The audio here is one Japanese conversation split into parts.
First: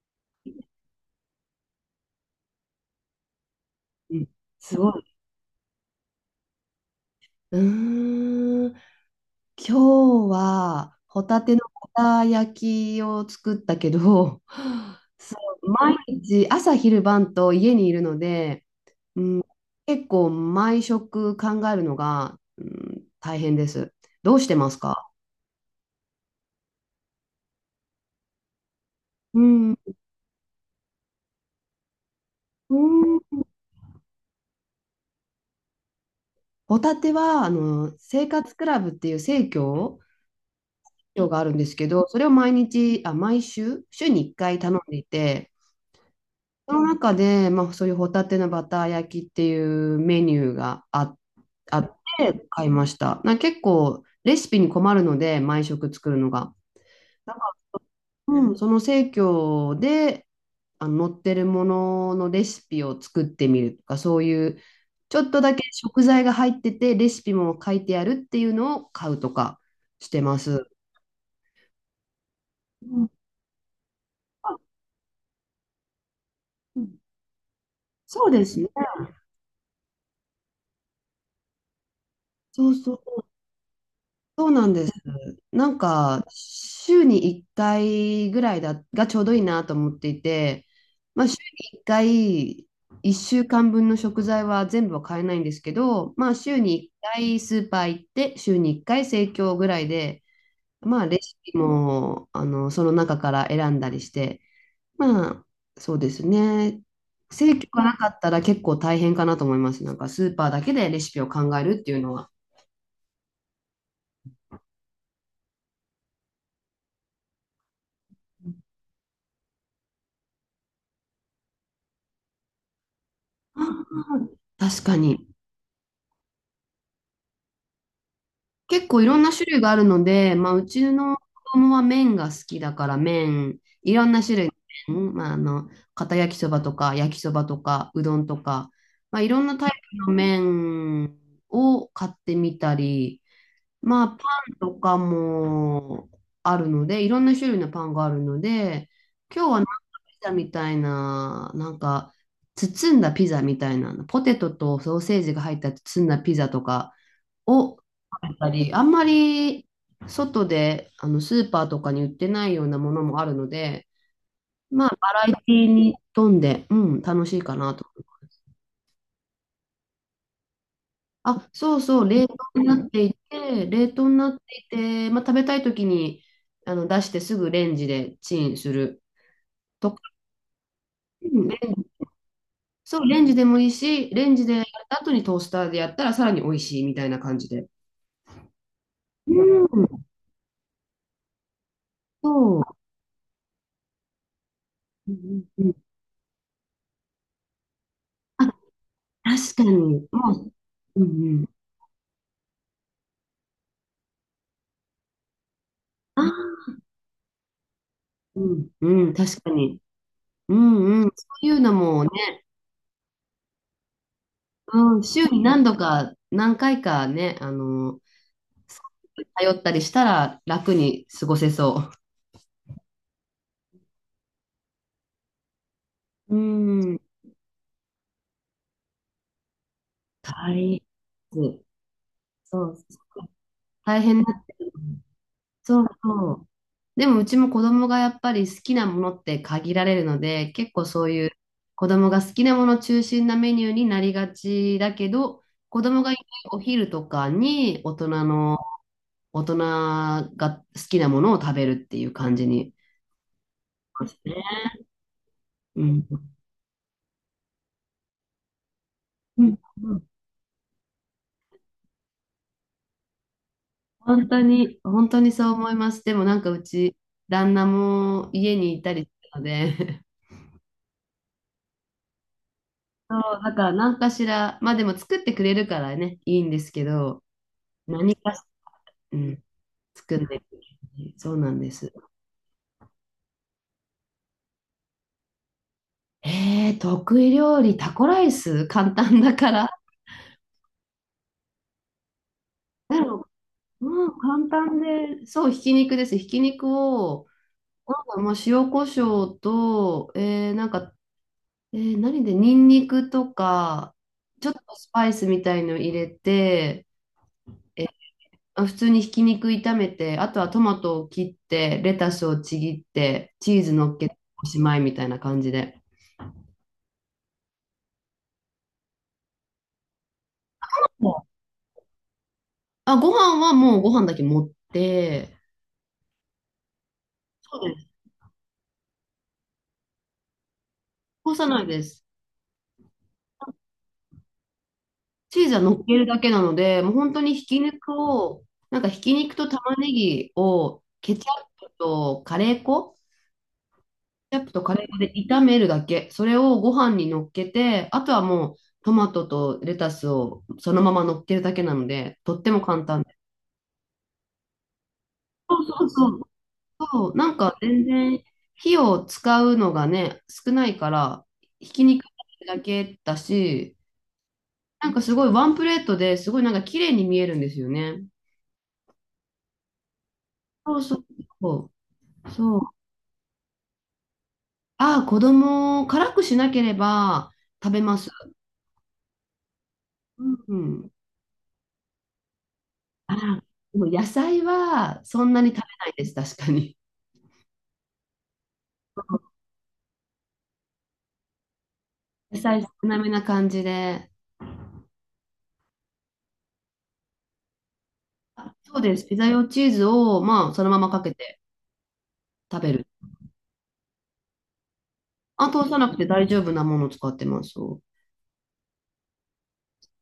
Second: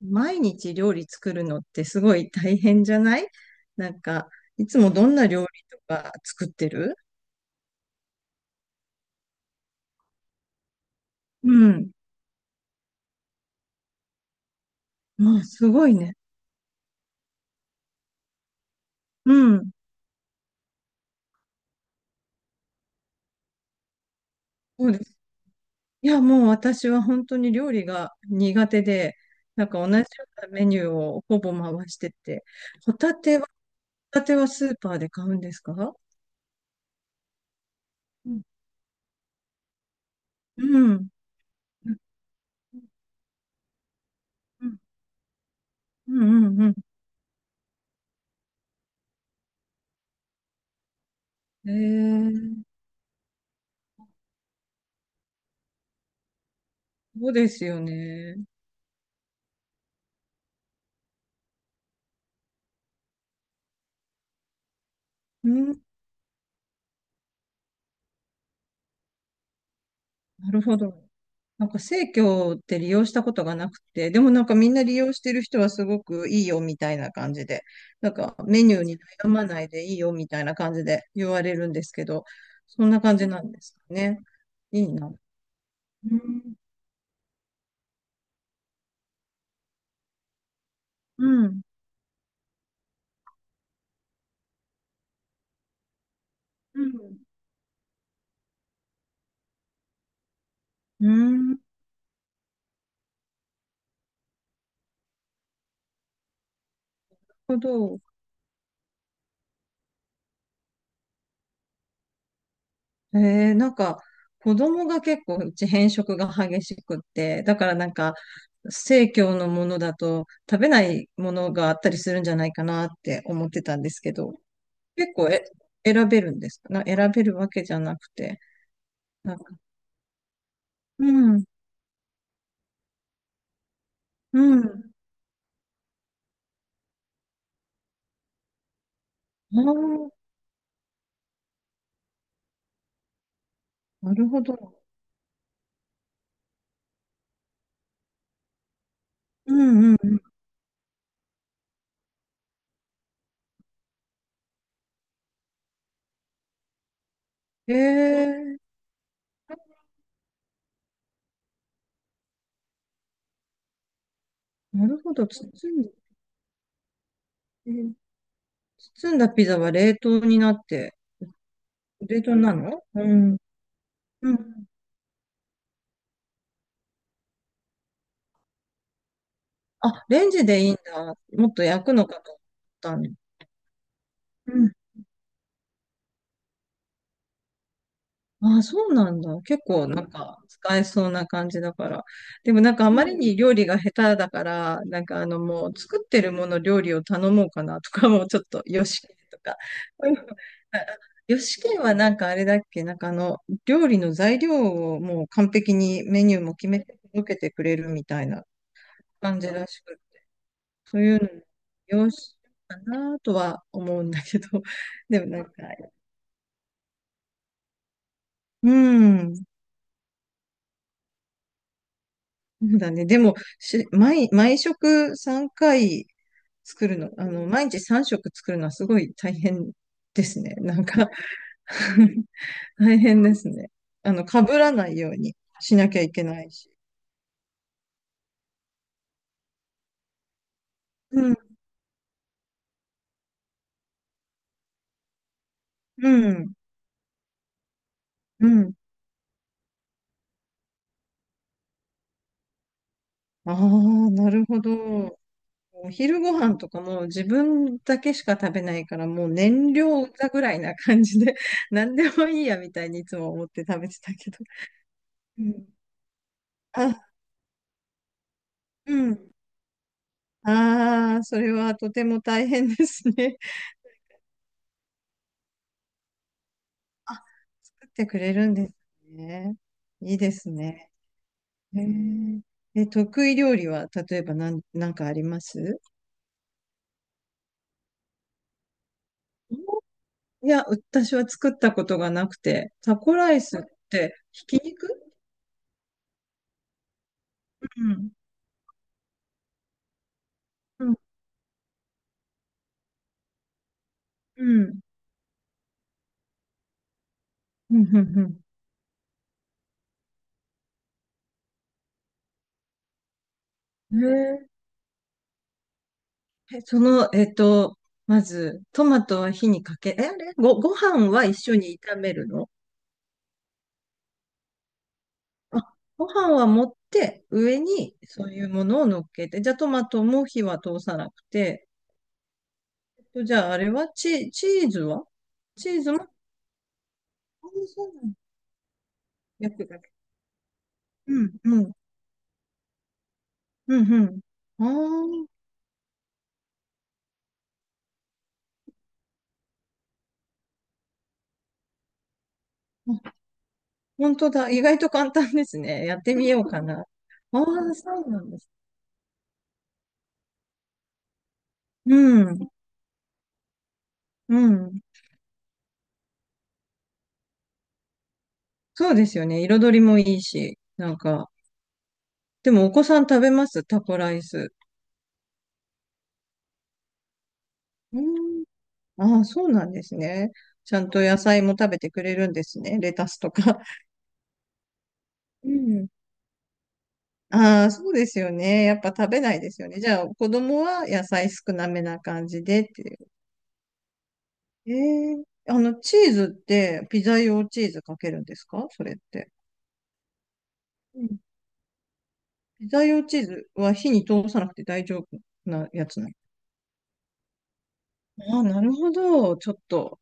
毎日料理作るのってすごい大変じゃない？なんうんか、いすつごもい。どんな料理とか作ってる？うーん、今日はホタうテのホん。タ焼きを作ったけど、もそうすごい毎ね。日朝昼晩と家にいるので、ううん、ん。結構毎食考えるのが、大変です。どうしてますそうでか？す。いや、もう私は本当に料理が苦手で、うなんん、か同じようなメニューをほぼ回してて、うホタテんは、ホタテはスーパーで買うんですか？ホタテは生うん。活クラブっていう生協うん。があるんですけうんど、それを毎日、毎週、週に1回頼んでいて、うんうそん。の中で、まあ、そういうホタテのバター焼きっていうメニューがええあってー、買いました。なんか結構レシピに困るので、毎食作るのが。そうだかですよら、ね。その生協で載ってるもののレシピを作ってみるとか、そういうちょっとうだけん。食材が入ってて、レシピも書いてあるっていうのを買うとかしてまなるす。ほど。なんか生協って利う用んしたことがなくて、でもなんかあみんな利用してる人はすごくいいよみうたんいな感じで、なんそうかですメね。ニューに悩まないでいいよみたいな感じで言われるんですけど、そうそんそな感う、じなんですかね。そうなんいでいす。な。なんうか、ん。週に1回ぐらいがちょうどいいなと思っていて、まうあ、週ん。に1回、1週間分の食材は全部は買えないんですけど、まあ、週うに1ん。回スーパー行って、週に1回生協ぐらいで、まあ、うレシん、なピるも、その中から選んだりして、まあ、そうですね。ほ生協がなど。かったら結構大変かなと思います。なんか、スーパーだけでレシピを考えるっていうのは。なんか、子供が結構うち偏食が激しくって、だからなんか、生協のものだと食べないものがあったりするんじゃないかなって思ってたんですあけど。確か結に。構選べるんですかな、選べるわけじゃなくて。結構いろんななんか、種類があるので、まあ、うちうの子ん、供は麺が好きだから麺、いろんな種類のうん。麺、まあ、片焼きそばとか焼きそばとかうどんとか、まあ、いろんなあタイプのあ、麺を買ってみたり、まあ、パなるほンとど。かもあるので、いろんな種類のパンがあるので、今日うはなんかんうピん。ザみたいな、なんか包んだピザみたいな、ポテトとソーセージが入った包んだピザとか、えを食べたり、え、あんまり外でスーパーとかに売ってないようなものもあるので、まなあ、るバほど。ラエ包ティんで、に富んで、楽しいかえなと。ー包んだピザは冷凍になって、そうそう、冷冷凍凍なになの？ってういん。て、うん。まあ、食べたいときに出してすぐレンジでチンするとか、あ、レンジでいいんだ。うんもっレとンジ焼くのかと思ったそう、ね。レンジでもいいし、レンジでやった後にトースターでやったらさらに美味しいみたいな感じで。ああ、そうなんうだ。結う構うん、なんん、か使えそうな感じだから。でそもなう。んかあまりに料理が下手だから、なんうかあのんうんうもうん作ってるもの料理を頼もうかなとかもちょっあ、と、よしきと確か。か に。うん、もう、うんうよん。しきはなんかあれだっけ、なんかあの料理の材料をもう完璧にメニューあも決めて届けてくれるみたいうなん、うん、確感じからに。しく、そううん、いそうういうののもね、よしかなとは思うんだけど、うん、で週もになんか、何度か、何回かね、あの、うん、頼ったりしたら楽に過ごせそそうだね。でも、毎食3回う。う作るん、の、あの、毎日3食作るのはすごい大変です大ね。な変。んか そう、大変ですね。大あ変の、だ。被らないようにしそうなきゃいけそなう。いし。でもうちも子供がやっぱり好きなものって限られるので、結構そういううん、子供が好きなもの中心なメニューになりがちだけど、子供うがいないん、お昼とかにうん。大人が好きなものを食べるっていう感じに。あまあ、すなね。るほど。うおん。昼ご飯とかも自分だけしか食べないから、もううん燃料だぐらいな感じで、何でもいいやみたいにいつも思って食べてた本けど。当に、本当にうそうん。思います。でもなんかうち、あ、旦那も家にいたうりするん。ので、ああ、それはとても大変です そね。う、だか ら何かしら、まあでも作ってくれるからね、いいんですけど、作って何くれかし、るんですうん、ね。い作いんでないすといね。けない。そうなんでへす。ーえ、得意料理は、例えば何、なんかあります？得意料理、タコライス、簡単だから。いや、私は作ったことがなくて、タだコろライスっううてん、ひ簡き単肉？で、そう、ひき肉です。ひき肉を、うん。まあ、塩コショウと、うん。ニンニクとか、うちょっとん。スパイスみたいの入れて、うえーん。うんまあ普通にひき肉炒めて、あとはトマトを切って、レタスをちぎって、チーズ乗うっん、けてへおーしまいみたいな感じで。え、その、まず、トマトは火にかけ、え、あれご、ごも飯はう一緒に炒めるの？あ、ご飯はもうご飯だけ持って、あ、ご飯は持って、そ上うです。にそういうものを乗っけて、じゃあトマトも火は通さなくこさないて、です。じゃああれはチーズは？チーズはチ乗ーっズけも、るあ、だけなので、もう本当にひそき肉うなんだ、を、なんかひき肉と焼く玉だねけ。ぎをうん、うップん、とカレー粉うん、うん。ケチャップとカレー粉で炒あめるだけ。それをご飯に乗っけて、あとはもうトマトとレタスをそのまま乗っけるだけなので、とっても簡ー単であ、す。本当だ。意外と簡単でそすうそね。うやっそてう。みようかな。そう、な んあかあ、全そうな然んです。火を使うのがね、少ないから、ひきう肉ん、だけだし、うん。なんかすごいワンプレートですごいなんか綺麗に見えるんですよね。そうですよね。彩りもいいし、そうなそんうか。そでそう。もお子さん食べますタコライス？ああ、子供を辛くしなければ食べまうす。ん、ああ、そうなんですね。うちゃんん。と野菜も食べてくれるんですね。レタあスとら、か。でも野菜はそんなうに食べなん。いです、確かに。ああ、そうですよね。やっぱ食べないですよね。じゃあ、子供は野菜少なめな感 野じ菜でっ少ていなう。めな感じで。ええ、あの、チーズって、ピザ用チーズかけるんですあ、か、そうそれでっす。ピザて？用チーズを、まあ、そのままかうけん。て食ピべザる。用チーズは火に通さなくて大丈夫あ、通なさやなくつてなの？大丈夫なものを使ってます。そああ、なるほど。ちょっと、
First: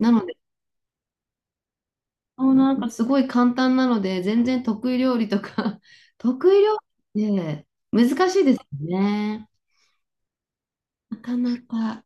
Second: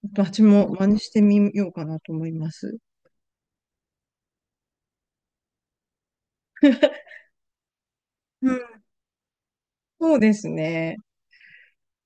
うなので、私も真似してみようかなと思いそまう、なす。んかすごい簡単なので、全然得意料理とか 得意料理って難しいうですよん、ね。そうですね。なかなか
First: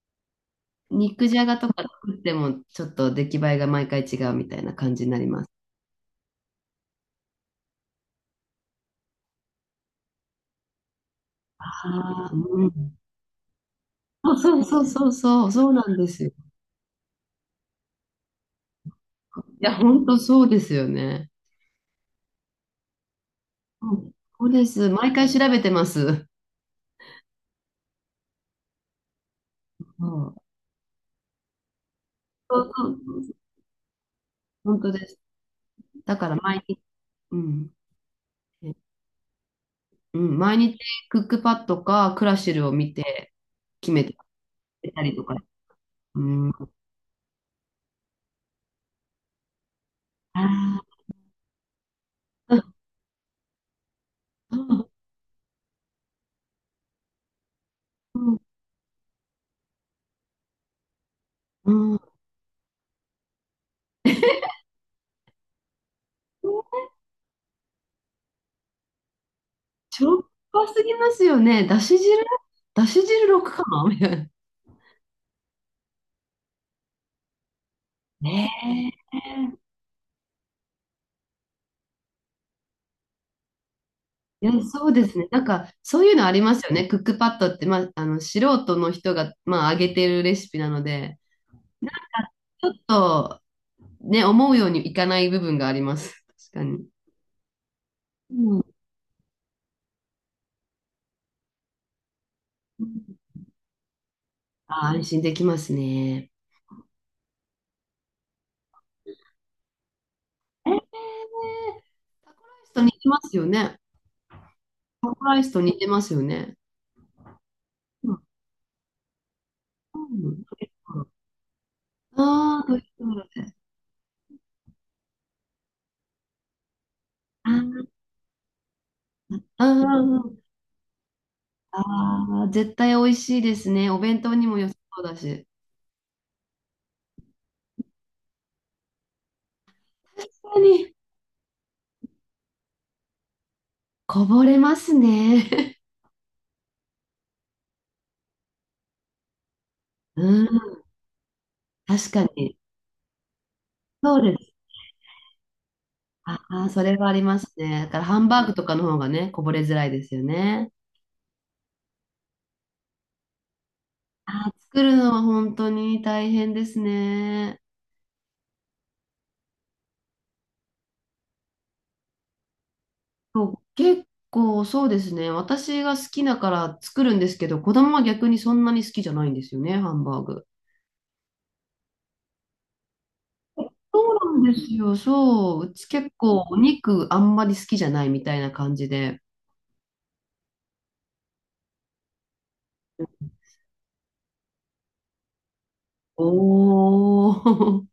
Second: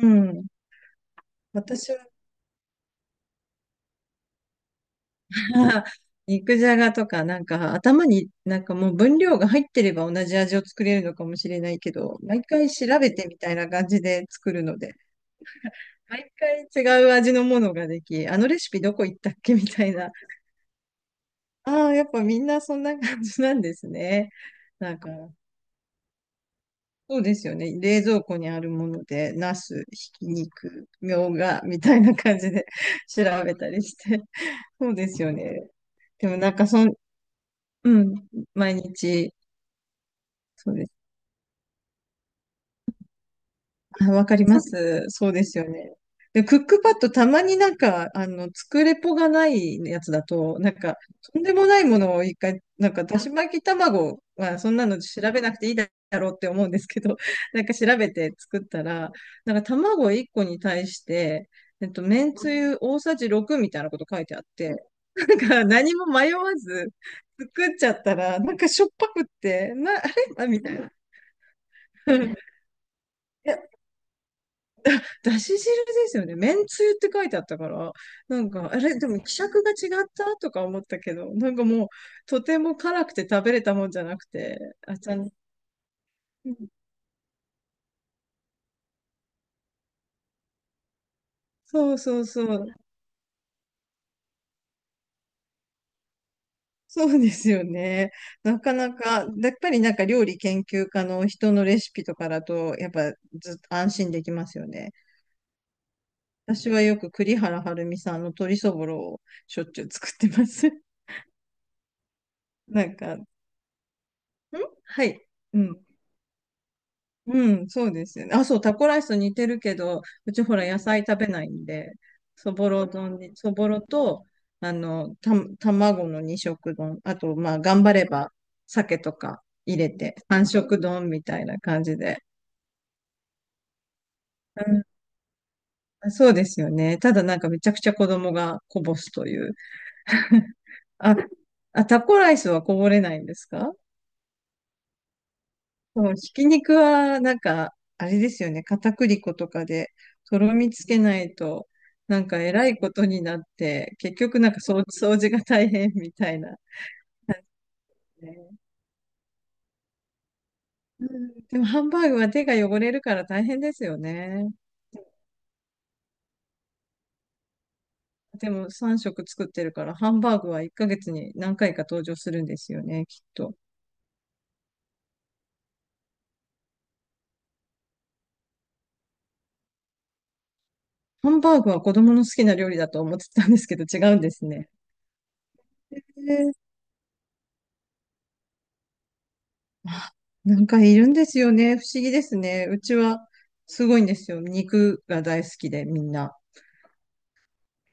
うん。肉じゃがとか私は 作っても、ちょっと出来栄えが毎回違うみたいな感じになります。あー肉じゃがとか、なんか頭になんかもう分量が入ってれば同じ味を作れるのかもしれないけど、ああ、毎う回調ん。べてみたいな感じで作るので、そうなんですよ。毎回違う味のものができ、あのレシピどこ行ったっけいみや、たい本な。当そうですよね。ああ、やっぱみんなそんな感じなんですうん。ね。そうです。なんか、毎回調べてます。そうですよね。冷蔵庫にあるもので、ナそス、ひきう。肉、みょうが、みたいな感じそで うそう 調そうべたりして。本そ当うでです。すよね。だでからもなん毎か日、うん。うん、え毎日、うん、毎そう日です。クックパッドかクラシルを見て決めあ、てわかりそまそうたす。りとそうか。ですよね。うで、ん。クッあクパッドたまになんか、あの、作れぽがないやつだと、なんか、とんでもないものを一回、ーなんか、だし巻き卵うはそんなんの調べなくていいだろうって思うんですけど、なんか調べて作ったら、なんか卵1個に対して、うんうん。めんつゆ大さじ6みたいなこと書いてあって、なんか何も迷わず作っちゃったら、なんかしょっぱくって、あしれ、ょっあ、みぱたいすな。ぎますよね。だし汁6かなみたいな。だし汁ですよね。めんつゆって書いてあったから、なねんか、あれ、でも、希釈え。が違ったとか思ったけど、なんかもう、とても辛くて食べれたもんじゃなくいや、て、そうあ、でちゃすね。ん、なんか、そういうのありうますん、よね。クックパッドって、まあ、あの、素人の人が、まあ、上げてるレシピなので、そうそうそちう、ょっと、ね、思うようにいかない部分があります。確かに。そうですよね。うなんかなか、やっぱりなんか料理研究家の人のレシピとかだと、やっぱずっと安心できますよあ、ね。安心できますね。私はよく栗原はるみさんの鶏そぼろをしょっちゅう作ってます。えー、タコライスとな似んてか、まん、すよね。はタコい。ライスうと似ん。てますよね。うん、そうでうすん。よね。あ、そう、タコライスと似てるけど、うちほら野菜食べないんで、そああー、ぼといろう丼こに、とそで。ぼろと、あの、卵の二色丼、あと、あまあ、頑ー張れば、鮭とかあ入れて、ー、三色丼みたいな感じで。あー絶対美味しいですね。お弁当にも良さそうだし。うん、そうですよね。ただなんかめちゃくちゃ子供がこぼすという。確 かに。あ、あ、タコライスはこぼれないんですか？こぼれますね。うん、ひき肉は、なんか、あれですよね。片栗粉とかで、とうん、ろみつけないと、確なかんか、えに。らいことになって、結そうで局、なんす。か掃除が大変みたあいな。あ、それはありますね。だからハンバーグね、とかの方がね、こぼれづらいですよね。うん、でも、ハンバーグは手が汚れるから大変ですよね。あー、作るのは本当に大変ですね。でも、3食作ってるから、ハンバーグは1ヶ月に何回か登場するんですよね、きっそと。う、結構そうですね。私が好きだから作るんですけど、子供は逆にそんなに好きじゃないんですよね、ハンバーグ。ハンバーグは子供の好きな料理だと思ってたんですけど、違そうんでうすなんでね。すよ。そう。うち結構お肉あんまり好きじゃないみたいな感じで。なんかいるんですよね。不思議ですね。うちはすごいんですよ。肉が大好きで、みんな。おー。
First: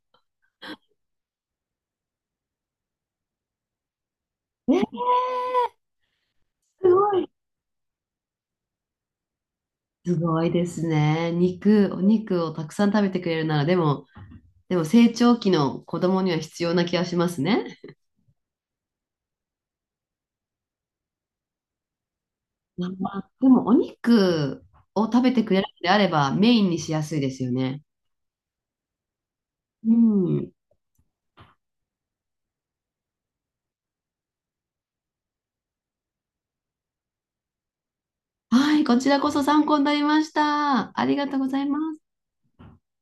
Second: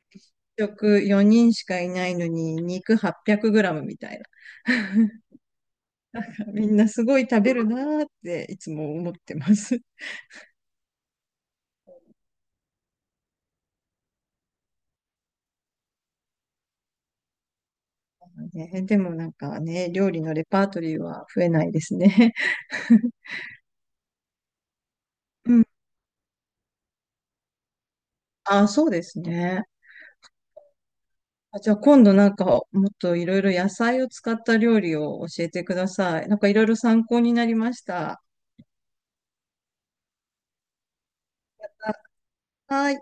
食4人しかいないのに、肉800グラムみたいな。え、みんすなすごごいい。食べるなーっていつも思ってます。すごいですね。肉、お肉をたくさん食べてくれるなら、でも成長期の子供には必要な気がしますね。ね、でもなんかね、料理のレパートリーは増えないですね。まあでも、お肉を食べて くうれん。るのであれば、メインにしやすいですよね。あ、そうですね。うん。あ、じゃあ今度なんかもっといろいろ野菜を使った料理を教えてください。なんかいろいろ参考になりました。はい、こちらこそ参考になりました。ありがとうございます。はい。